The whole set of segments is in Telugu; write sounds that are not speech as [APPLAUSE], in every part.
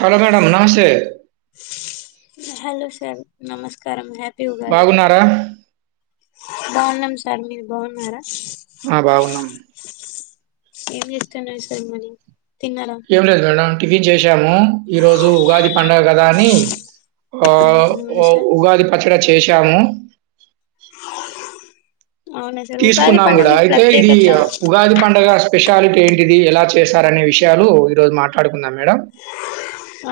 హలో మేడమ్ నమస్తే హలో సార్ నమస్కారం హ బాగున్నారా బాగున్నాం సార్ మీరు బాగున్నారా ఆ బాగున్నాం ఏం చేస్తున్నారు సార్ మరి తిన్నారా ఏం లేదు మేడం టిఫిన్ చేసాము ఈ రోజు ఉగాది పడుగ కదా అని ఓ అవును సార్ ఉగాది పచ్చరాచ చేశాము అవునా సార్ ఉగాది తీసుకున్నాం కూడా పండుగ అయితే ఇది ప్రత్యేకత ఉగాది పండగ స్పెషాలిటీ ఏంటి ఇది ఎలా చేశారనే విషయాలు ఈ రోజు మాట్లాడుకుందాం మేడం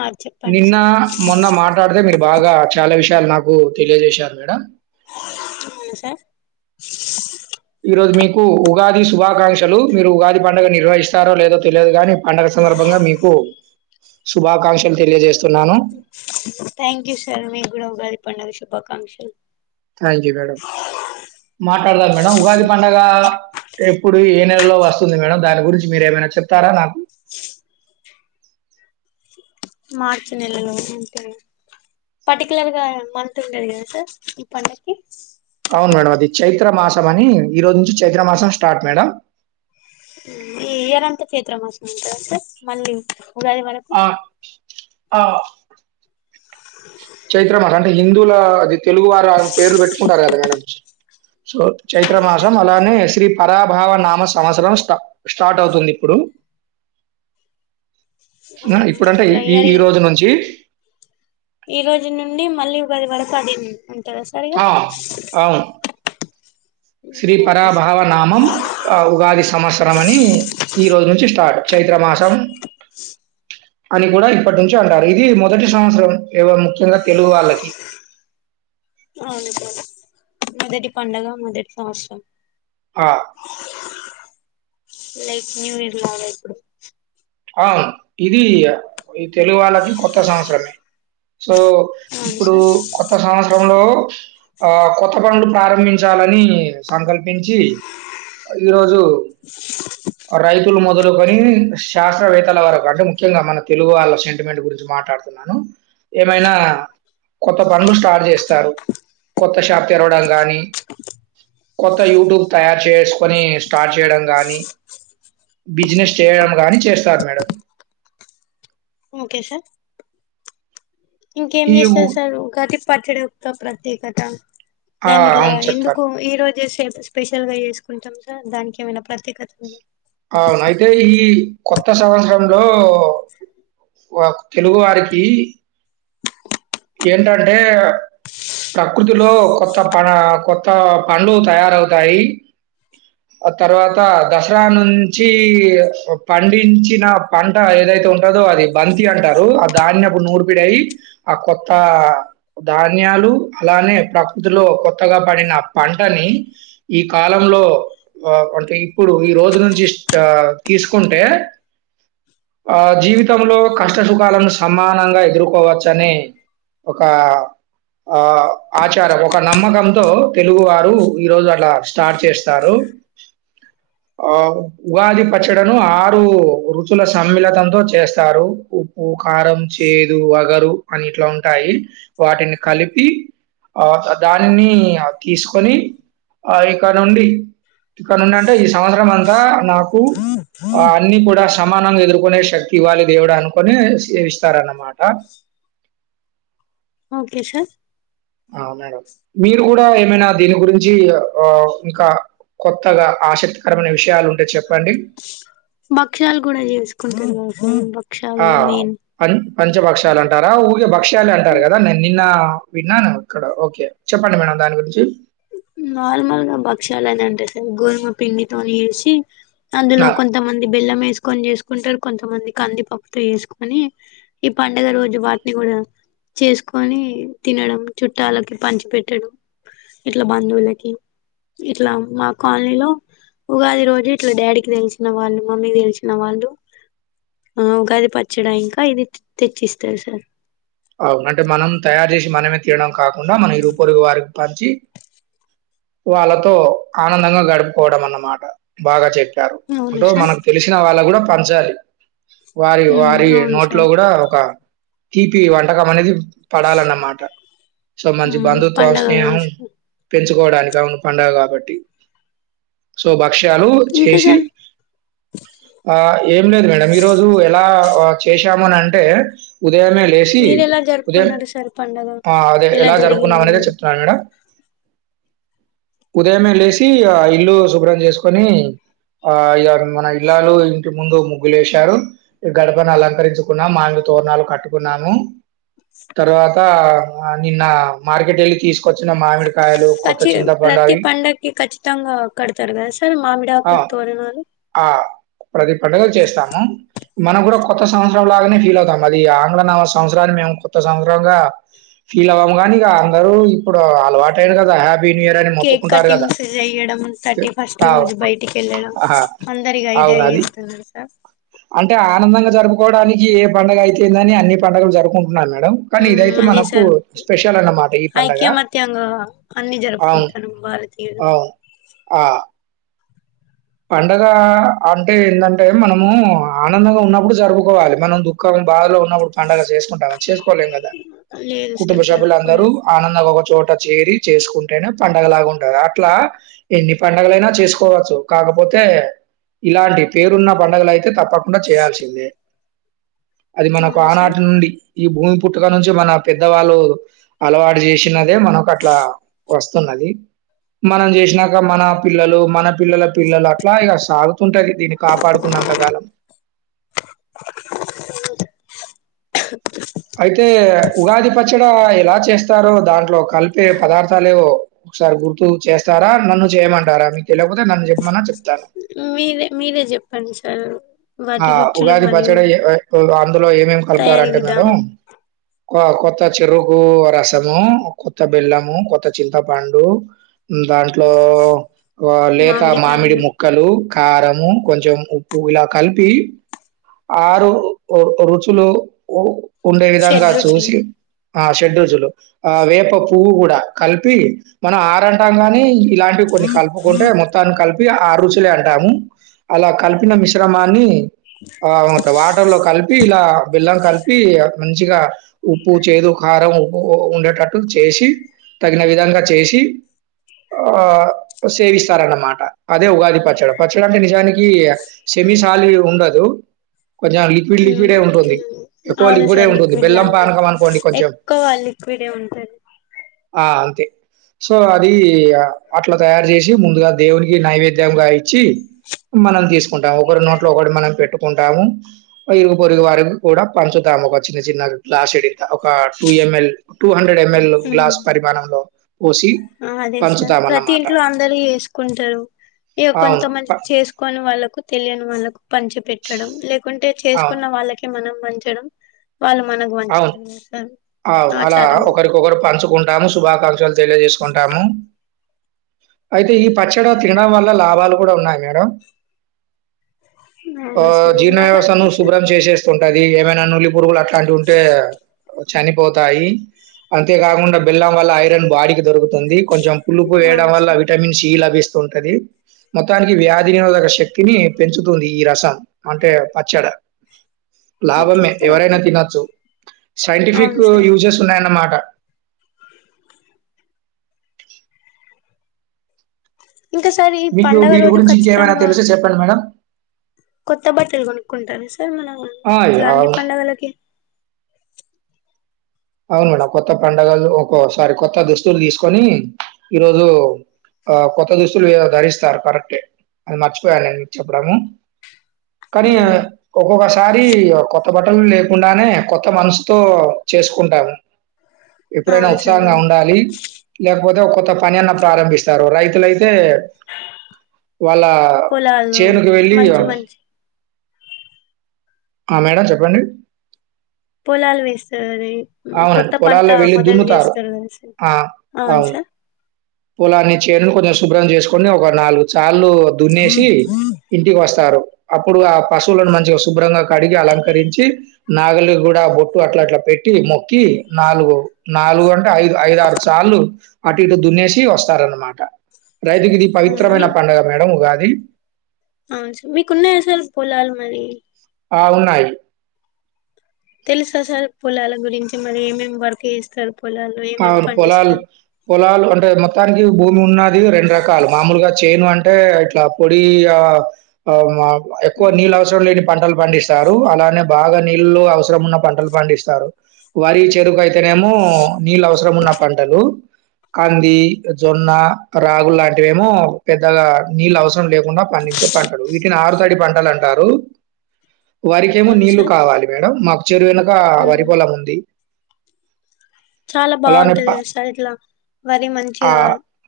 ఆ చెప్పండి నిన్న సార్ మొన్న మాట్లాడితే మీరు బాగా చాలా విషయాలు నాకు ఏం తెలియజేశారు మేడం సార్ ఈ రోజు మీకు ఉగాది శుభాకాంక్షలు మీరు ఉగాది పండుగ నిర్వహిస్తారో లేదో తెలియదు కానీ పండగ సందర్భంగా మీకు శుభాకాంక్షలు తెలియజేస్త థ్యాంక్ యూ సార్ మీ కూడా ఉగాది పండుగ శుభా శుభాకాంక్షలు థ్యాంక్ యూ మేడం. మాట్లాడదాం మేడం ఉగాది పండగ ఎప్పుడు ఏ నెలలో వస్తుంది మేడం దాని గురించి మీరు ఏమైనా చెప్తారా నాకు మార్చి నెలలో అంతే పర్టికులర్ గా మంత్ ఉండది కదా సార్ ఈ పండుగ కి అవును మేడం అది చైత్ర మాస అని ఈ రోజు నుంచి చైత్ర మాసం స్టార్ట్ మేడం ఈ ఇయరంత చైత్ర మాసం ఉంటదా సార్ మళ్ళీ ఉగాది వరకు ఆ! ఆ [INAUDIBLE] చైత్రమాస అంటే హిందూవుల అది తెలుగు వారు పేర్లు పెట్టుకుంటారు కదా మేడం సో చైత్ర అవును సార్ మాసం అలానే శ్రీ పరాభావ నామ సంవత్సరం స్టా స్టార్ట్ అవుతుంది ఇప్పుడు ఆ, ఇప్పుడంటే ఇట్లా ఈ ఈ ఇయర్ రోజు నుంచి ఈ రోజు నుండి మళ్ళీ ఉగాది వరకు అదే ఉంటదా సర్ ఇగ ఆ! అవును. శ్రీ ఓకే సార్ పరాభావనామం ఆ ఉగాది సంవత్సరం అని ఈ రోజు నుంచి స్టార్ట్ చైత చైత్ర మాసం అని కూడా ఇప్పటి నుంచి అంటారు ఇది మొదటి సంవత్సరం ముఖ్యంగా తెలుగు వాళ్ళకి అవును సర్ మొదటి పండగ మొదటి సంవత్సరం ఆ లైక్ న్యూ ఇయర్ లో లాగ ఇప్పుడు ఆ ఇది ఈ తెలుగు వాళ్ళకి కొత్త సంవత్సరమే సో అవును ఇప్పుడు సార్ కొత్త సంవత్సరంలో ఆ కొత్త పనులు ప్రారంభించాలని సంకల్పించి ఈరోజు [INAUDIBLE] మొదలుకొని శాస్త్రవేత్తల వరకు అంటే ముఖ్యంగా మన తెలుగు వాళ్ళ సెంటిమెంట్ గురించి మాట్లాడుతున్నాను ఏమైనా కొత్త పనులు స్టార్ట్ చేస్తారు కొత్త షాప్ తెరవడం కానీ కొత్త యూట్యూబ్ తయారు చేసుకొని స్టార్ట్ చేయడం కానీ బిజినెస్ చేయడం కానీ చేస్తార్ మేడం ఓకే సార్ ఇంకేం ఈ ఉ చేస్తారు సార్ ఉగాది పచ్చడి ఏకత ఆ! దానిలా అవును చెప్తాను. ఎందుకు ఈ రోజే స్పెషల్ గా చేసుకుంటాం దానికి ఏమైనా ప్రత్యేకత ఉందా అవును. అయితే ఈ కొత్త సంవత్సరంలో తెలుగు వారికి ఏంటంటే ప్రకృతిలో కొత్త ప కొత్త పండ్లు తయారవుతాయి. ఆ తర్వాత దసరా నుంచి పండించిన పంట ఏదైతే ఉంటదో అది బంతి అంటారు. ఆ ధాన్యపు నూర్పిడై ఆ కొత్త ధాన్యాలు అలానే ప్రకృతిలో కొత్తగా పడిన పంటని ఈ కాలంలో ఆ అంటే ఇప్పుడు ఈ రోజు నుంచి తీసుకుంటే ఆ జీవితంలో కష్ట సుఖాలను సమానంగా ఎదుర్కోవచ్ చనే ఒక ఆ ఆచారం ఒక నమ్మకంతో తెలుగు వారు ఈ రోజు అట్ల స్టార్ట్ చేస్తారు. ఆ ఉగాది పచ్చడను ఆరు రుచుల సమ్మిళతంతో చేస్తారు. ఉప్పు, కారం, చేదు, వగరు. అని ఇట్ల ఉంటాయి. వాటిని కలిపి ఆ దానిని తీసుకొని ఆ ఇక నుండి ఇక నుండి అంటే ఈ సంవత్సరం అంతా నాకు ఆ అన్ని కూడా సమానంగా ఎదుర్కొనే శక్తి ఇవ్వాలి దేవుడు అనుకుని ఇస్తారన్నమాట. ఓకే సార్ ఆ మేడం మీరు గుడా ఏమైనా దీని గురించి ఆ ఇంకా కొత్తగా ఆసక్తికరమైన విషయాలు ఉంటే చెప్పండి. బక్ష్యాలు గుడా జేసుకుంటరు గదా సార్ ఆ భక్షాలు మెయిన్ అన్ పంచభక్షలు అంటారా ఊగే భక్ష్యాలే అంటారు కదా నేన్ నిన్న విన్నాను. ఇక్కడ ఓకే చెప్పండి మేడం దాని గురించి నార్మల్గా భక్ష్యాలని అంటే సార్ గోదుమ పిండితోని చేసి అందులో ఆ! కొంతమంది బెల్లం ఏసుకొని చేసుకుంటరు కొంతమంది కందిపప్పుతో ఏస్కొని పండగ రోజు వాట్ని గుడా చేసుకొని తినడం చుట్టాలకి పంచి పెట్టడం. ఇట్ల బంధువులకి ఇట్ల మా కాల్నీలో ఉగాది రోజు ఇట్ల డాడీకి తెలిసిన వాళ్ళు మమ్మీకి తెలిసిన వాళ్ళు ఆ ఉగాది పచ్చడా ఇంకా ఇది తెచ్చిస్తారు సార్ అవును అంటే మనం తయారు చేసి మనమే తినడం కాకుండా మన ఇరుగుపొరుగు వారి పంచి వాళ్ళతో ఆనందంగా గడుపుకోవడం అన్నమాట. బాగా చెప్పి ప్పారు. అవును అంటే సార్ మనకు తెలిసిన వాళ్ళక్ గుడా పంచాలి. వారి ఉమ్ వారి అవును నోట్లో సార్ గుడా ఒక ఈ వంటకం అనేది పడాలన్నమాట. సో మంచి ఉమ్ బంధుత్వం పండగ కదా స్నేహం సార్ పెంచు కోవడానికి అవును పండుగ కాబట్టి సూపర్ బక్షాలు ఇంకా చేసి సార్ ఆ ఏం లేదు మేడం ఈ రోజు ఎలా చేశాం అంటే ఉదయమే సి మీరు ఎలా ఉదయం జరుపుకున్నారు సార్ పండగ ఆ అదే ఎలా జరుపుకున్నాం జరిగింది అనేదే మరి చెప్తున్నాను మేడమ్ ఉదయమే లేసి ఆ ఇల్లు శుభ్రం చేసుకొని ఆ ఇగ మన ఇల్లాలు ఇంటి ముందు ముగ్గులు ఏశారు. గడపను అలంకరించుకున్నాం మామిడి తోరణాలు కట్టుకున్నా ము. తర్వాత ఆ నిన్నా మార్కెట్ ఎళ్ళి తీసుకొచ్చిన మామిడి సచ్చి ప్రతి పండగ్కి ఖచ్చితంగా కడతారు కదా సార్ ఆ! మామిడాకులు, తోరణాలు ఆ! ప్రతి పండుగలు చేస్తాము. మనం గుడా కొత్త సంస్ పండుగలానే ఫీల్ అవుతాం అది ఆంగ్ల న సంవత్సరాన్ని మేము కొత్త సంవత్సరంగా ఫీల్ అవ్వము. గానీ [INAUDIBLE] ప్పుడు అలవాటైరు గదా హ్యాప్ కేక్ కటింగ్స్ చెయడం తి థర్టీ ఫస్ట్ అవు రోజు బయటికి ఎళ్ళడం. ఆహా! అందరిగ ఇదే అవును అది. ఇస్తరు తెలుసా. జరుపుకోడానికి ఏ పండుగ అయితేందని అని. పండగలు జరుపుకున్. వున్నార్ మేడం కానీ మ్మ్ ఇదైతే అదే మనకు సార్ స్పెషల్ అన్నమాట ఈ పండగ. ఐక్యమత్యంగా అన్ని అవున్ జరుపుకుంటాను భారతీయులు అవ్ ఆ. పండగ అంటే ఏందంటే మనము ఆనందంగా ఉన్నప్పుడు జరుపుకోవాలి మనం దుఃఖం బాధలో ఉన్ ఉన్నప్పుడు పడుగ సేసుకుంటావా చేసుకోలేం గదా లేదు కుటుంబ సార్ సభ్యులు అందరూ జరుపుకోలేదు ఆనందంగా ఒక చోట్. ట్ట చేరి చేసుకుంటేనే పండగలాగా ఉంటద అట్లా ఎన్ని. పండగలైనా చేసుకోవచ్చు. కాకపోతే ఇలాంటి పేరున్న పండగలైతే తప్పకుండ్. కుండా చేయాల్సిందే. అది మనకు అవును సార్ ఆనాటి నుండి. ఈ భూమి పుట్టుక నుంచి మన పెద్దవాళ్ళు అలవాటు చేసినదే మనకు అట్లా వస్తున్నది. మనం చేసినాక మన పిల్లలు మన పిల్లల పి పిల్లలు అట్లా ఇగ సాగుతుంటది. దీన్ని కాపాడుకున్నంత కాలం అయితే ఉగాది పచ్చడా ఎలా చేస్. స్తారో దాంట్లో కలిపే పదార్థాలేవో, ఒకసారి గుర్తు చేస్తారా నన్ను చేయమంటారా, మీకు తెలియకపోతే నన్ను చెప్పమన్నా చెప్తాను. మీ మీరే మీరే చెప్పండి సారు. ఆ ఉగాది పచ్చడి అయ్యే ఏవో అందులో ఏమేమి తయారీ కలుపుతారంటే మేడం. విధానం కొ కొత్త చెరుకు రసము, కొత్త బెల్లము, కొత్త చింతపండు, దాంట్లో ఓ లేత మామిడి మామిడికాయలు ముక్కలు. కారము కొంచెం ఉప్పు గుల కలిపి ఆరు ఓ ఓ రుచులు ఓ ఉండే విధంగా షడ్రుచులు చూసి. ఆ షడ్రుచులు. ఆ వేప పువ్వు కూడా కలిపి మనం ఆరంటాం గానీ. ఇలాంటివి కొన్ని కలుపుకుంటే మొత్తం కల్పి. ఇగ ఆరు రుచులే అంటాము అలా కలిపిన మిశ్ మిశ్రమాన్ని ఆ ఒక వాటర్ లో కలిపి ఇలా బెల్లం కలిపి ఇగ మంచిగా ఉప్పు, చేదు, కారం, ఉప్పు ఉ ఉండేటట్టు చేసి, తగిన విధంగా చేసి, ఆ సేవిస్తారన్నమాట. అదే ఉగాది పచ్చడ పచ్చడి అంటే నిజానికి య. సెమీ సాలిడ్ ఉండదు. కొంచెం లిక్విడ్ ఊ లిక్విడే ఉంటుంది. ఊ ఎక్కువ అవును లిక్విడే సార్. ఉంటుంది. లిక్విడ్ బెల్లం లానే పానకం అనుకోండి కొంచెం ఎక్కువ లిక్విడే ఉంటది. ఆ అంతే సో అది ఇగ అట్లా తయారు చేసి ముందుగా దేవునికి నైవేద్యంగా ఇచ్చి మనం తీసుక్. కుంటాము. ఒకరి నోట్లో ఒకటి మనం పెట్టుకుంటాము. ఇరుగు పొరుగు వారిని కూడా పంచుతాము ఒక చిన్న చిన్న గ్లాసుదింత ఒక two ML two hundred ML లు ఉమ్ గ్లాస్ పరిమాణం లో. ఆ అదే సార్ ప్రతి ఇంట్లో అందరు చెసుకుంటారు ఇక అవును. కొంతమంది ప చేసుకోని వాళ్ళకు తెలియని వాళ్ళకు పంచి పెట్టడం లేకుంటే అవును. చేసుకున్న వాళ్ళకే మనం పంచడం వాళ్ళు మనకు అవును పంచుతారు కదా సార్ ఔ అలా ఆచారంగా ఒకరికొకరు పంచుకుంటాము శుభాకాంక్షలు తెలియజేసుకుంటాము అయితే ఈ పచ్చడ తినడం వల్ల లాభాలు కూడా ఉన్నాయి మేడం ఆ అవునా సార్ ఏం జీర్ణ లాభాలు వ్యవస్థను ఉన్నాయి సార్ శుభ్రం చేసేస్తు అది ఏమనా నుల్లి పురుగుల టే చనిక్ పోతాయి అంతేకాకుండా బెల్లం వల్ల ఐరన్ బాడికి దొరుకు ఉంది కొంచెం పులుపు వేయడం అవును వల్ల సార్ విటమిన్ సి లభిస్తు ఉంటది మొత్తానికి వ్యాధి నిరోధక శక్తిని పెంచుతుంది ఈ రస అంటే పచ్చడ ఓకే లాభమే సార్ ఎవరైనా ఓకే తినచ్చు సైంటిఫిక్ అవును సార్ యూజెస్ ఉన్నాయన్నమా అ ఇంకా సార్ ఈ మీకు పండగ దీని రోజు గురించి ఇంకేమైనా ఖచ్చితంగా తెలుస్తే చెప్పండి మేడం కొత్త బట్టలు కొనుక్కుంటారు [INAUDIBLE] మనం ఆ! ఇట్లా అన్ని అవును. పండగలకి అవును మేడం కొత్త పండగలు ఒక్కో సారి కొత్త దుస్తులు తీసుకొని ఈరోజు ఆ కొత్త దుస్తులు ధరిస్తారు కరెక్టే అది మర్చిపోయాను నేను మీకు చెప్పడము కానీ ఉమ్ ఒక్కొక్క సారి కో బట్టన్ వి లేకుండానే కొత్త మనసుతో చేసు కుంటాను ఎప్పుడైనా అవును ఉత్సాహంగా సరిగా ఉండాలి లేపో పోతే ఒక కొత్త పని అన్న ప్రారంభిస్తారు రైతులై తే వాళ్ళ పొలాలు చేనుకు వెళ్ళి మంచి మంచి ఆ మేడం చెప్పండి పొలాలు వేస్తారి అవునండి పొలాల్లో వెళ్ళి దున్నుతారు కదా సార్. ఆ అవును పొలాన్ని చేను కొంచెం శుభ్రం చేసుకొని ఒక నాలుగు చాల ళ్ళు దున్నేసి ఇంటికి వస్తారు అప్పుడు ఆ పశువులను మంచిగా శుభ్రంగా కడిగి అలంకరించి నాగలి గ్గూడ బొట్టు అట్లా అట్లా పెట్టి మొక్కి నాలుగు నాలుగు అం ఐదు ఐదారు సార్లు అటు ఇటు దున్నేసి వస్తారనమాట రైతుకి ఇది ఆ, మీ పవిత్రమైన పండుగ మేడం ఉగాది అయి. అవును సార్ మీకున్న ఎసాలకి పోలాలి మరి ఆ ఉన్నాయి తెలుసా సార్ పొలాల గురించి మరి ఏమేమి వర్క్ చేస్తరు అవును పొలాల్ పొలాలు అంటే మ మొత్తానికి భూమి ఉన్నా ది రెండు రకాలు మామూలుగా చేను అం అంటే ఇట్లా పొడి అ మ ఎక్కువ ఉమ్, నీళ్ళ అవసరం లేని పంటలు పండిస్తారు అలానే బాగా నీళ్ళు అవసరం ఉన్న పంటలు పండిస్తారు వరి చెరుకు అయితేనేమో నీళ్ళు అవసరం ఉన్న పంటలు. కంది, జొన్న, రాగులు, లాంటివిమో పెద్దగా నీళ్ళు అవసర వర్షం లేకుండా పండించే పంటలు వీటిని ఆరుతడి పంట. అని అంటారు. వారికేమో అవును నీళ్లు సార్ కావాలి మేడం మాకు చెరు వెనక వరి ఉమ్, పొలం ఉంది చాలా అలానే ప బావుంటది సార్ ఇట్లా. వరి ఆ! మంచిగా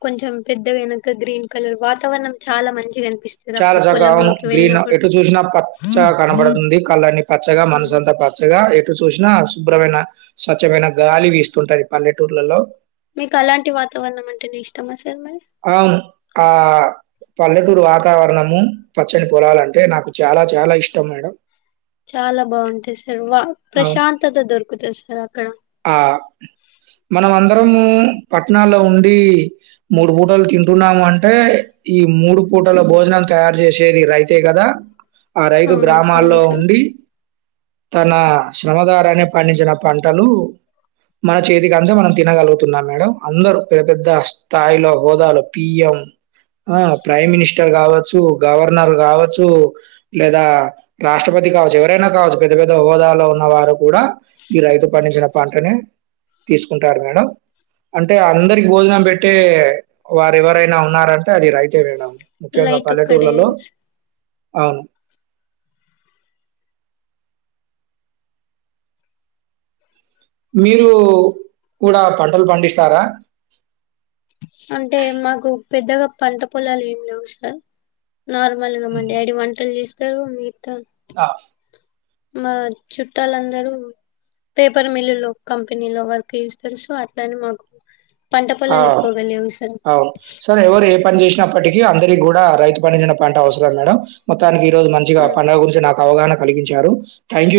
కొంచెం పెద్దగా వెనుక గ్రీన్ కలర్ వాతావరణం చాలా మంచిగా అని చాలా చక్కగా అవును గ్రీన్ ఎటు చూసినా పచ్చగా కనపడుతుంది కళ్ళన్నీ పచ్చగా మనసు ఉమ్, అంతా పచ్చగా. ఎ ఎటు చూసినా శుభ్రమైన స్వచ్ఛమైన గాలి వీస్తుంటది పల్లెటూర్లలో మీకు అలాంటి వాతావరణం అంటే నే ఇష్టమా సార్ మరి అవును ఆ పల్లెటూరు వాతావరణము పచ్చని పొలాలంటే నాకు చాలా చాలా ఇష్టం మేడం. చాలా బావుంటది సార్ సర్వా అవును. ప్రశాంతత దొరకుతది సార్. అ ఆ మనం అం అందరము పట్టణాల్లో ఉండి మూడు పూటలు తింటున్నాము అంటే ఈ మూడు పూటల భోజనాలు తయారు చేసేది రైతే కదా ఆ రైతు అవును గ్రామాల్లో అవును సార్ ఉండి తన శ్రమదారాన్ని పండించిన పంటలు మన చేతికి అంతా మనం తినగలుగుతున్నాం మేడం అందరూ పెద్ద పెద్ద స్థాయిలో హోదలో పియ్యం ఆ ప్రైమ్ మిని స్టర్ కావచ్చు, గవర్నర్ కావచ్చు లేదా రాష్ట్రపతి కావచ్చు ఎవరైనా కావచ్చు, పెద్ద పెద్ద హోదాలో ఉన్న వారు కూడా ఈ రైతు పండించిన పంటనే తీసుకుంటారు మేడం అంటే అందరికి భోజనం పెట్టే వారు ఎవరైనా ఉన్నారంటే అది రైతే మేడం. ముఖ్యంగా లైట్ ఒక్కడే పల్లెటూర్లలో సార్. అవును. మీరు కూడా పంటలు పండిస్తారా. అంటే మాకు పెద్దగా పంట పొలాలు ఏమి లేవు సార్. నార్మల్గామ్మండి అడి వంటలు చే రు మీతా ఆ మా చుట్టాలందరూ పేపర్ మిల్లు లో కంపెనీలో వర్క్ చేస్తరు సో అట్లా అని మాకు పంట ఆ పొలాలు ఎక్కువగా లేవు సార్ అవు సరే ఎవరు ఏ పని చేసినప్పటికీ అందరి కూ డా రైతు పండించిన పంట అవసరం మేడం మొత్తానికి ఈ రోజు మంచిగా ఉ పండగ గురించి నాకు అవగాహన కలిగించారు థ్యాంక్ యూ